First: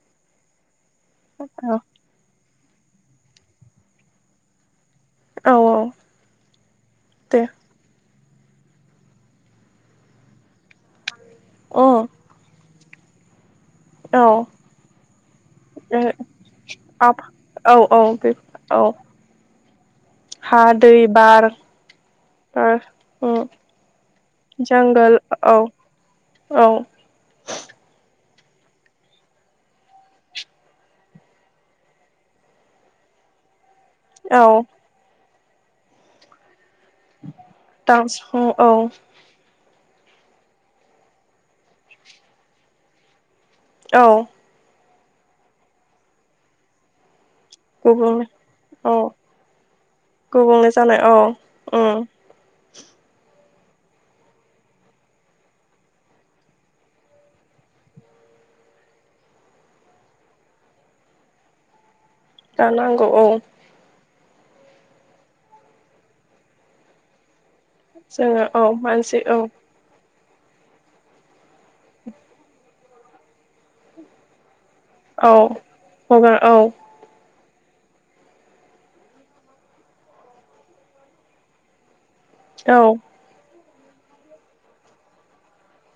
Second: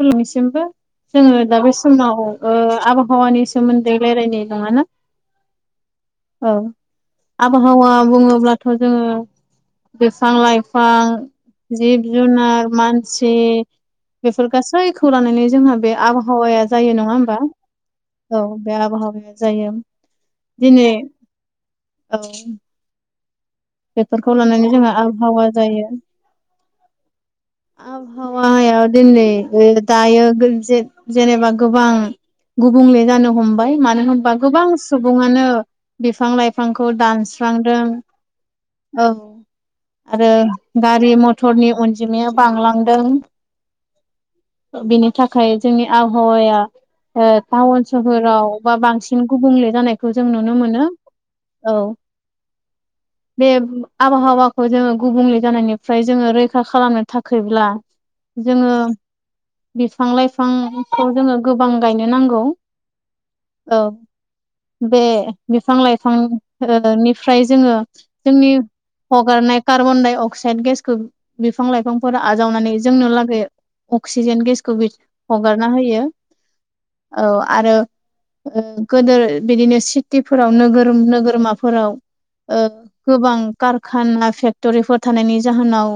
खुलुमबाय नोंनिसिमबो जोङो दा औ बे समाव आबहावानि सोमोन्दै रायलायनाय नङाना? औ औ दे आबहावा बुङो अब्लाथ' जोङो बिफां-लाइफां अ जिब-जुनार मानसि औ बेफोर गासैखौ लानानै जोंहा बे आबहावाया जायो नङा आब होनबा औ बे आबहावा जायो हा दिनै दै बार औ बेफोरखौ लानानै जोंहा जांगोल आबहावा औ जायो। औ [unintelligible] गुबुंले जानो हमबाय। मानो होनबा औ गोबां सुबुङानो बिफां-लाइफांखौ दानस्रांदों दास औ आरो गारि-मथरनि अनजिमाया बांलांदों औ बेनि थाखाय जोंनि आबहावाया टाउन गुबुंले सोहोराव बा औ बांसिन गुबुंले जानायखौ जों नुनो मोनो। औ अह [inaudible] बे आबहावाखौ जोङो गुबुंले जानायनिफ्राय जोङो रैखा खालामनो थाखायब्ला जोङो बिफां-लाइफांखौ जोङो गोबां गायनो नांगौ दा नांगौ औ औ बे बिफां-लाइफांनि फ्राय जोङो जोङो जोंनि औ मानसि औ हगारनाय कार्बनडाइ-अकसाइड अक्साइड गेसखौ बिफां लाइफांफोर आजावनानै जोंनो लागै अक्सिजेन गेस खौ औ हगारना होयो हगार औ औ आरो गोदो बिदिनो सिटिफोराव नोगोर- नोगोरमाफोराव औ गोबां कारखाना फेक्ट'रिफोर थानायनि जाहोनाव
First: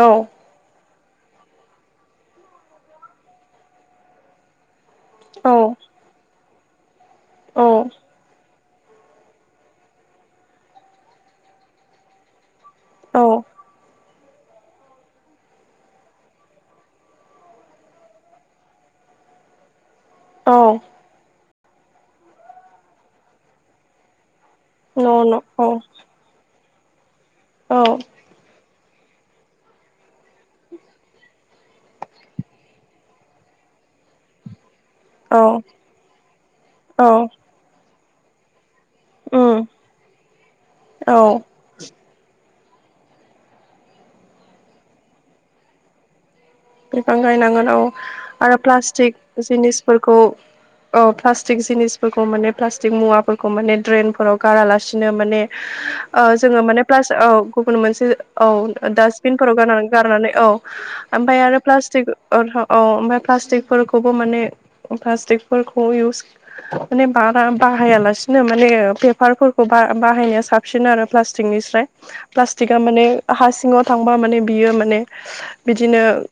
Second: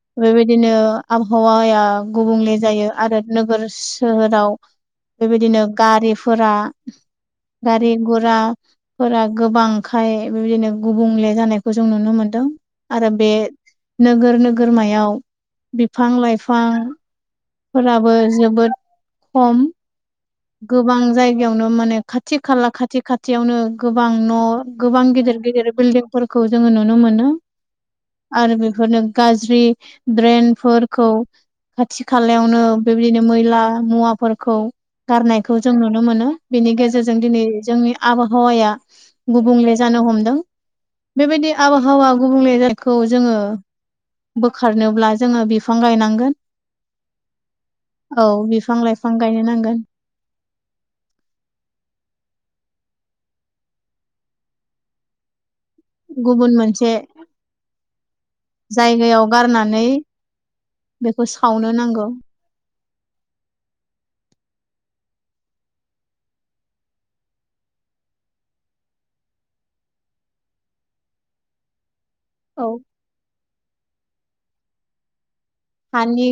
औ बेबायदिनो आबहावाया गुबुंले जायो आरो नोगोर सोहोराव बेबायदिनो औ गारिफोरा गारि गरा फोरा गोबांखाय बेबायदिनो गुबुंले जानायखौ जों नुनो मोनदों। आरो औ बे नोगोर नोगोरमायाव बिफां- लाइफां फोराबो जोबोद खम औ गोबां जायगा यावनो माने खाथि खाला खाथि- खाथियावनो गोबां न' गोबां न' न' औ गिदिर-गिदिर बिल्डिंफोरखौ जोङो नुनो मोनो औ आरो बेफोरनो गाज्रि ड्रेनफोरखौ खाथि खालायावनो बेबायदिनो मैला मुवाफोरखौ औ गारनायखौ जों नुनो मोनो बेनि गेजेरजों दिनै जोंनि आबहावाया गुबुंले औ जानो हमदों औ बेबायदि आबहावा गुबुंले जा खौ जोङो बोखारनोब्ला जोङो बिफां गायनांगोन। बिफां गायनांगोनाव औ आरो बिफां लाइफां प्लास्टिक गायनो नांगोन जिनिसफोरखौ औ प्लास्टिक जिनिसफोरखौ माने प्लास्टिक मुवाफोरखौ माने ड्रेन फोराव गारालासिनो माने [inaudible] ओ जोङो माने मोनसे प्लास औ गुबुन मोनसे औ जायगायाव डासटबिनफोराव गार गारनानै गारनानै औ बेखौ ओमफ्राय आरो सावनो नांगौ प्लास्टिक औ ओमफ्राय प्लास्टिकफोरखौबो माने प्लास्टिकफोरखौ इउस माने बारा बाहायालासिनो माने पेपारफोरखौ बा-बाहायनाया साबसिन आरो प्लास्टिकनि स्राय। औ प्लास्टिकआ माने हा सिङाव थांबा माने बियो माने बिदिनो हानि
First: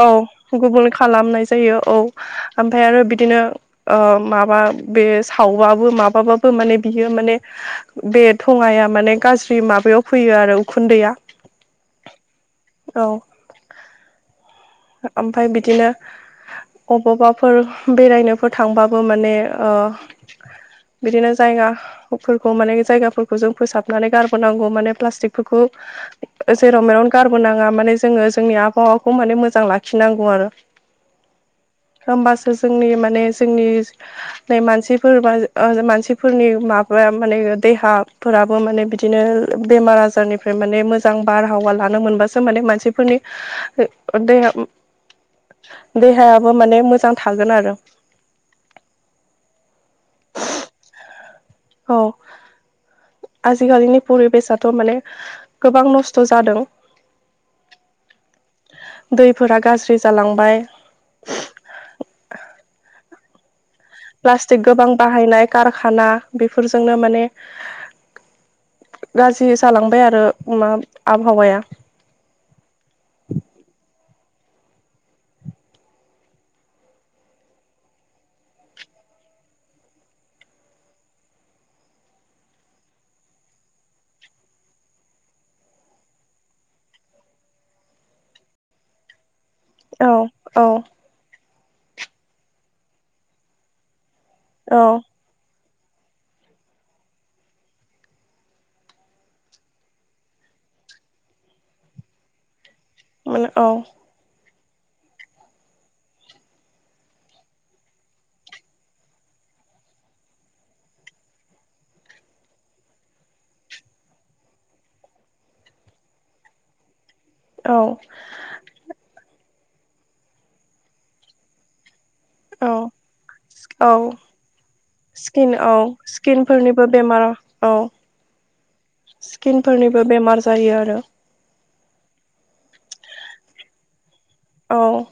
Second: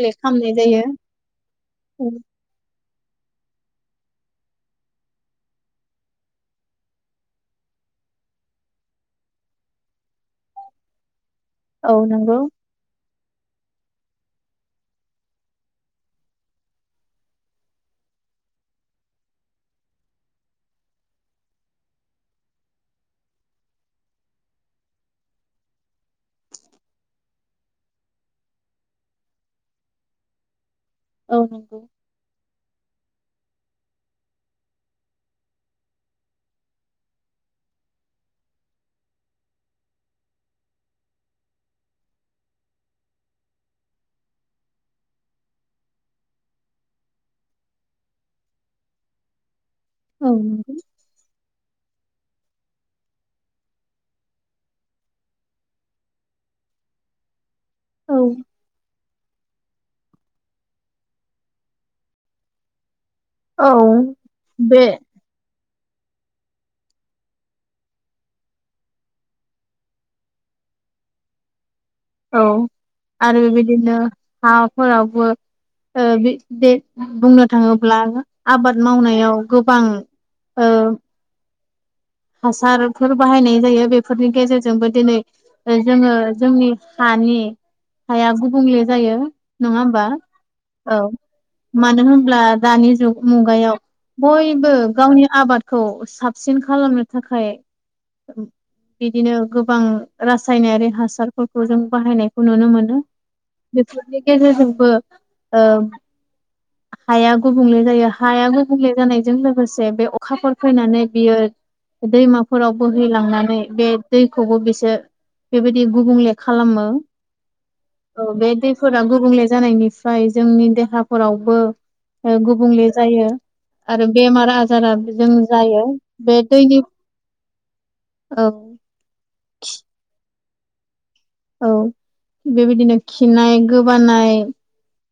औ खालामनाय जायो गुबेंले खालामनाय जायो औ ओम फाय आरो बिदिनो माबा बे सावबाबो माबाबाबो माने बियो माने बे थङाया माने गाज्रि माबायाव फैयो आरो उखुन्दैया औ नंगौ औ ओमफाय बिदिनो अबावबाफोर बेरायनोफोर थांबाबो माने ओ बिदिनो जायगाफोरखौ माने जायगाफोरखौ जों फोसाबनानै गारबोनांगौ माने प्लास्टिकफोरखौ जेराव मेराव गारबो नाङा माने जोंङो जोंनि आबहावाखौ माने मोजां लाखिनांगौ आरो। औ नंगौ होमबासो जोंनि माने जोंनि मानसिफोर बा ओ मानसिफोरनि माबा माने देहा फो राबो माने बिदिनो बेमार आजारनिफ्राय माने मोजां बारहावा लानो मोनबासो माने मानसिफोरनि बे देहा-देहायाबो माने मोजां थागोन आरो। औ औ आजिखालिनि परिबेसाथ' माने गोबां नस्थ' जादों। औ दैफोरा गाज्रि जालांबाय। औ प्लास्टिक बे गोबां बाहायनाय कारखाना बेफोरजोंनो माने गाज्रि जालांबाय आरो मा आबहावाया। औ आरो बेदिनो हाफोरावबो ओ बे बुंनो थाङोब्ला आबाद मावनायाव गोबां औ हासारफोर बाहायनाय जायो बेफोरनि गेजेरजोंबो दिनै जोंङो जोंनि हा नि हाया गुबुंले जायो। नङा होमबा औ मानो होनब्ला दानि जुग मुगायाव बयबो औ गावनि आबादखौ साबसिन खालामनो थाखाय बिदिनो गोबां रासायनारि हासारफोरखौ जों बाहायनायखौ नुनो मो नो माने औ बेफोरनि गेजेरजोंबो ओ हाया गुबुंले जायो हाया गुबुंले जानायजों लोगोसे बे अखाफोर फैनानै बियो दैमाफोराव बोहैलांनानै बे दैखौबो बिसोर बेबायदि गुबुंले खालामो। औ बे दैफोरा गुबुंले जानायनिफ्राय जोंनि देहाफोरावबो ओ औ गुबुंले जायो। आरो औ बेमार आजारा जों स्किन जायो औ बे दैनि स्किनफोरनिबो बेमार औ औ स्किनफोरनिबो बेमार जायो आरो। औ बेबायदिनो खिनाय गोबानाय औ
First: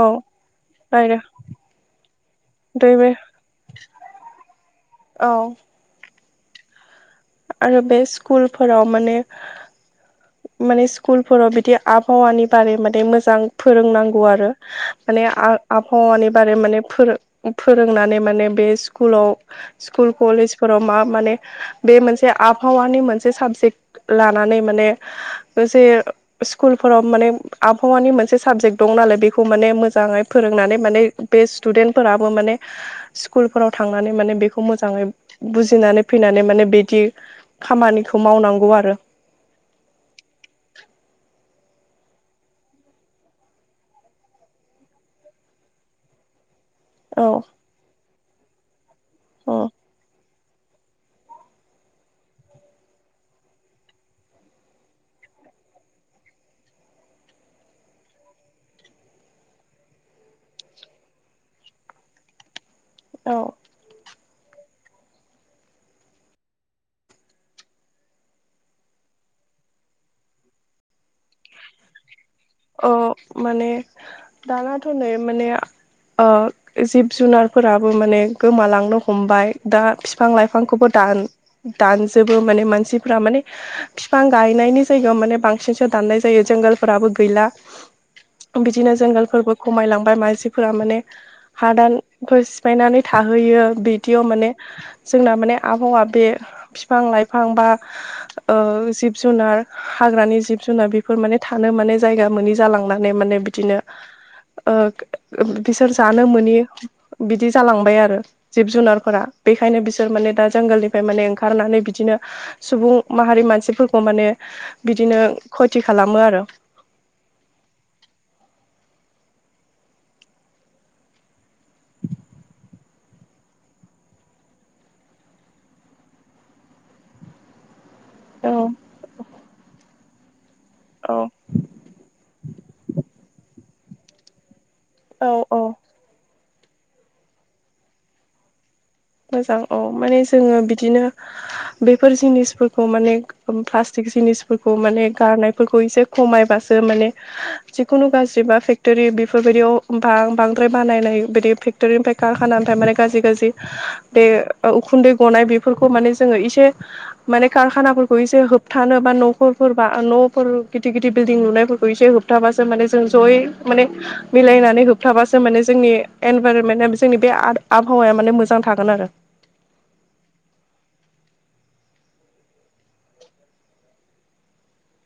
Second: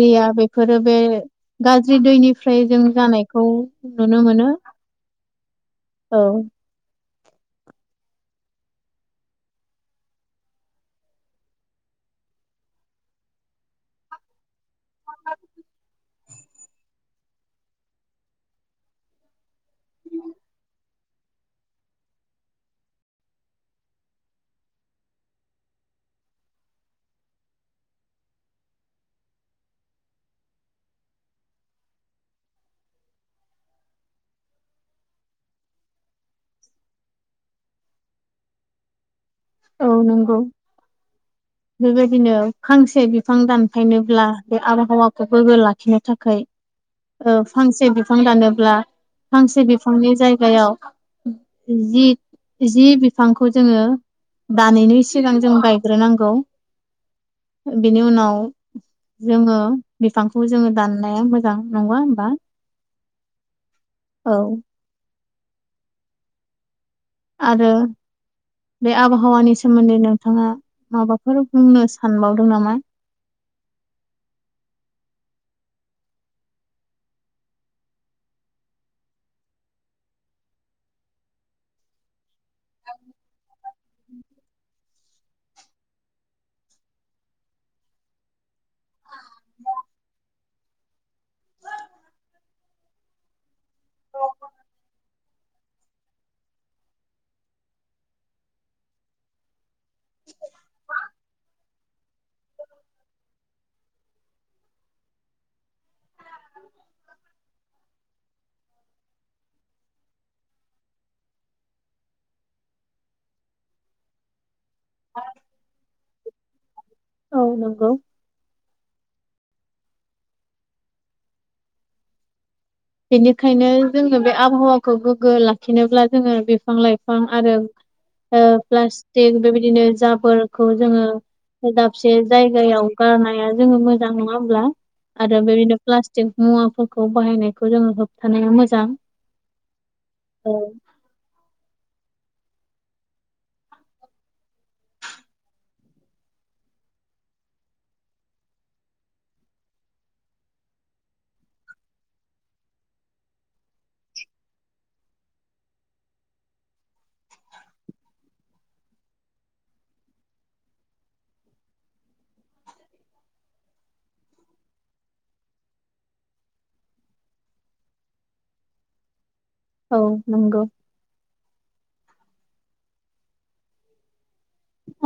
औ बेफोरो बे आरो गाज्रि दैनिफ्राय जों दै बे जानायखौ नुनो मो नो। औ औ आरो बे स्कुलफोराव माने माने स्कुलफोराव बिदि आबहावानि बारै माने मोजां फोरोंनांगौ आरो माने आ-आबहावानि बारै माने फोरों-फोरोंनानै माने बे स्कुलाव स्कुल कलेजफोराव मा माने बे मोनसे से आबहावानि मोनसे साबजेक्ट लानानै माने जे स्कुलफोराव माने आबहावानि मोनसे साबजेक्ट दं नालाय बेखौ माने मोजाङै फोरोंनानै माने बे स्टुडेन्ट फोरा माने स्कुलफोराव थांनानै माने बेखौ मोजाङै बुजिनानै फैनानै माने बिदि खामानिखौ मावनांगौ आरो औ नंगौ। बेबायदिनो फांसे बिफां दानफायनोब्ला बे आबहावाखौ गोग्गो लाखिनो थाखाय औ ओ फांसे बिफां दानोब्ला औ फांसे बिफांनि जाय जायगायाव जि जि बिफांखौ जोङो दानैनि सिगां जों गायग्रोनांगौ बेनि उनाव जोङो बिफांखौ जोङो दाननाया मोजां नङा होमबा। औ औ आरो बे आबहावानि सोमोन्दै नोंथाङा माबाफोर बुंनो सानबावदों नामा? औ माने दानाथ' नै माने ओ जिब जुनारफोराबो माने गोमालांनो हमबाय दा बिफां लाइफांखौबो दा दानजोबो माने मानसिफ माने बिफां गायनायनि जायगायाव माने बांसिनसो दान दानाय जायो जंगलफोराबो गैला बेदिनो जंगलफोरबो खमायलांबाय मानसि फोर माने हादानखौ सिफायनानै थाहैयो बिदियाव माने जोंना माने आबहावा बे बिफां लाइफां बा ओ जिब जुनार हाग्रानि जिब जुनार बेफोर माने थानो माने जायगा जालांनानै माने बिदिनो ओ बिसोर जानो मोनि बिदि जालांबाय आरो जिब जुनारफोरा। बेखायनो बिसोर माने दा जोंगोलनिफ्राय माने ओंखारनानै बिदिनो सुबुं माहारि मानसिफोरखौ माने बिदिनो खथि खालामो आरो औ नंगौ। बेनिखायनो जोङो बे आबहावाखौ गोग्गो लाखिनोब्ला जोङो बिफां लाइफां आरो औ प्लास्टिक बेबायदिनो जाफोर खौ औ जोङो दाबसे जायगायाव गारनाया जोङो मोजां नङा होमब्ला। औ आरो औ बेबायनो प्लास्टिक मुवाफोरखौ बाहायनायखौ जोङो होबथानाया मोजां। मोजां औ माने जोङो बिदिनो बेफोर जिनिसफोरखौ माने प्लास्टिक जिनिसफोरखौ माने गारनायफोरखौ एसे खमायबासो माने जिखुनु गाज्रि बा फेक्टरि बेफोरबायदियाव बांद्राय बानायनाय बायदि फेक्टरनिफ्राय खुराना निफ्राय ओम माने गाज्रि गाज्रि बे उखुन्दै गनाय बेफोरखौ माने जोङो एसे माने कारखानाफोरखौ एसे होबथानो बा न'खरफोरबा न'फोर गिदिर गिदिर बिल्डिं लुनायफोरखौ एसे होबथाबासो माने जों जयै माने मिलायनानै होबथाबासो माने जोंनि एनभाररनमेन्टआ जोंनि बे आबहावाया माने मोजां मोजां थागोन आरो औ नंगौ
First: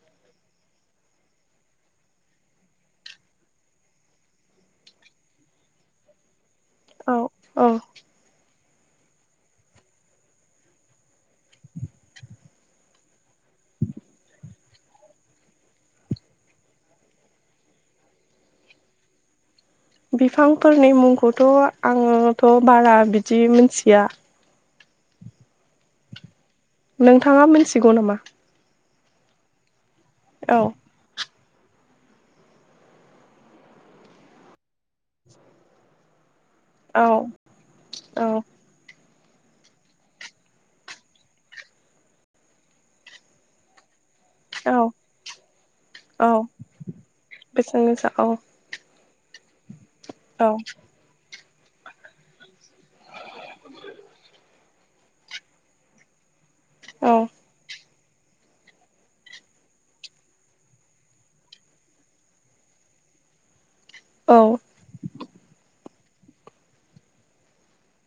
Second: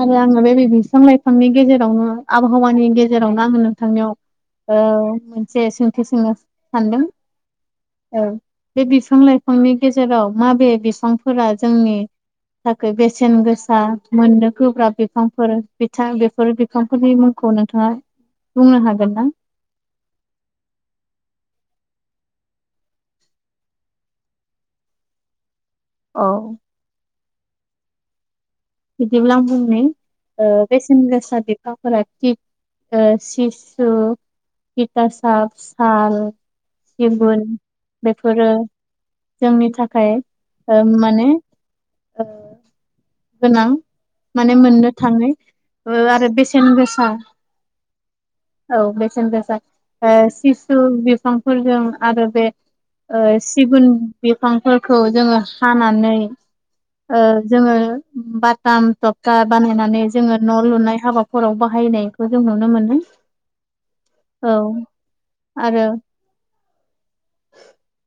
आरो आङो बे बिफां लाइफांनि गेजेरावनो आबहावानि गेजेरावनो आङो नोंथांनियाव ओ मोनसे सोंथि सोंनो सानदों औ औ औ बे बिफां लाइफांनि गेजेराव माबे बिफांफोरा जोंनि थाखाय बेसेन गोसा मोनदों। गोब्राब बिफांफोर बिथां बेफोर बिफांफोरनि मुंखौ नोंथाङा बुंनो हागोन ना? बिफांफोरनि मुंखौथ' आङोथ' बारा बिदि मोनथिया। औ नोंथाङा मिथिगौ नामा? बिदिब्ला आं बुंनि ओ औ बेसेन गोसा बि फोरा सिसु तितासाब साल औ सिगुन औ बेफोरो जोंनि थाखाय ओ माने ओ गोनां माने मोननो औ थाङै ओ औ आरो बेसेन गोसा बेसेन गोसा औ औ बेसेन गोसा ओ औ सिसु बिफांफोरजों आरो बे ओ सिगुन बिफांफोरखौ जोङो हानानै औ ओ जोङो बाथाम थबखा बानायनानै जोङो न' लुनाय हाबाफोराव बाहायनायखौ जों नुनो मोनो औ आरो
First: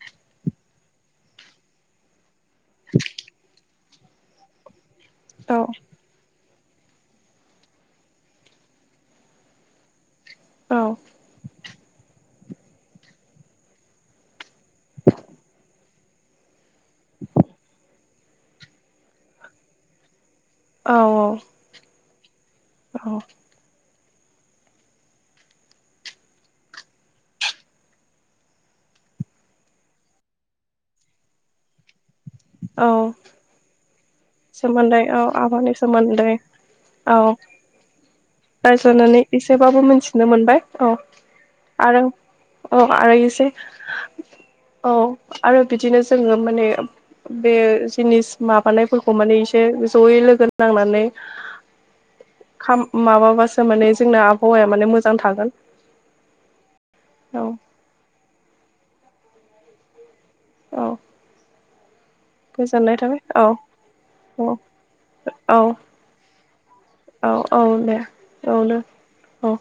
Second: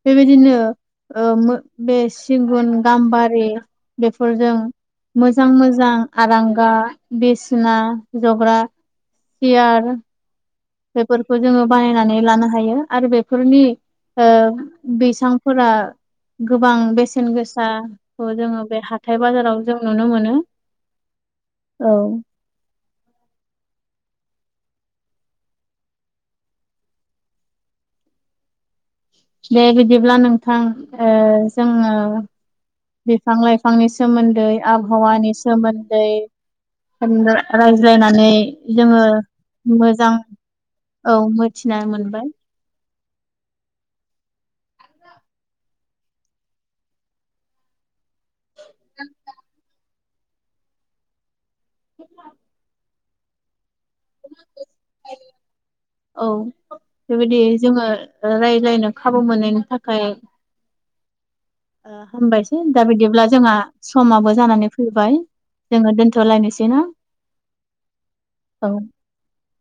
बेबायदिनो ओ बे सिगुन गाम्बारि बेफोरजों मोजां औ मोजां आरां बिसिना जग्रा सियार बेफोरखौ जोङो बानायनानै लानो हायो आरो बेफोरनि ओ बैसांफोरा गोबां बेसेन गोसाखौ जोङो बे हाथाय बाजाराव जों नुनो मोनो औ औ औ औ दे बिदिब्ला नोंथां ओ जोङो औ बिफां लाइफांनि सोमोन्दै सोमोन्दै औ आबहावानि आबादनि सोमोन्दै औ रायज्लायनानै जोङो रायज्लायनानै एसेबाबो मोजां मिथिनो मोनबाय औ मिथिनाय मोनबाय अ आरोसे औ आरो बिदिनो जोङो माने बे जिनिस माबानाय माने इसोर जयै लोगो नांनानै [unintelligible] खाम माबाबासो माने जोंना आबहावाया माने मोजां थागोन औ बेबायदि औ जोङो रायज्लायनो खाबु मोननायनि थाखाय औ ओ हामबायसै दा गोजोननाय थाबाय बिदिब्ला औ जोंहा समाबो औ जानानै फैबाय औ जोङो दोनथ'लायनोसै ना औ औ दे औ औनो औ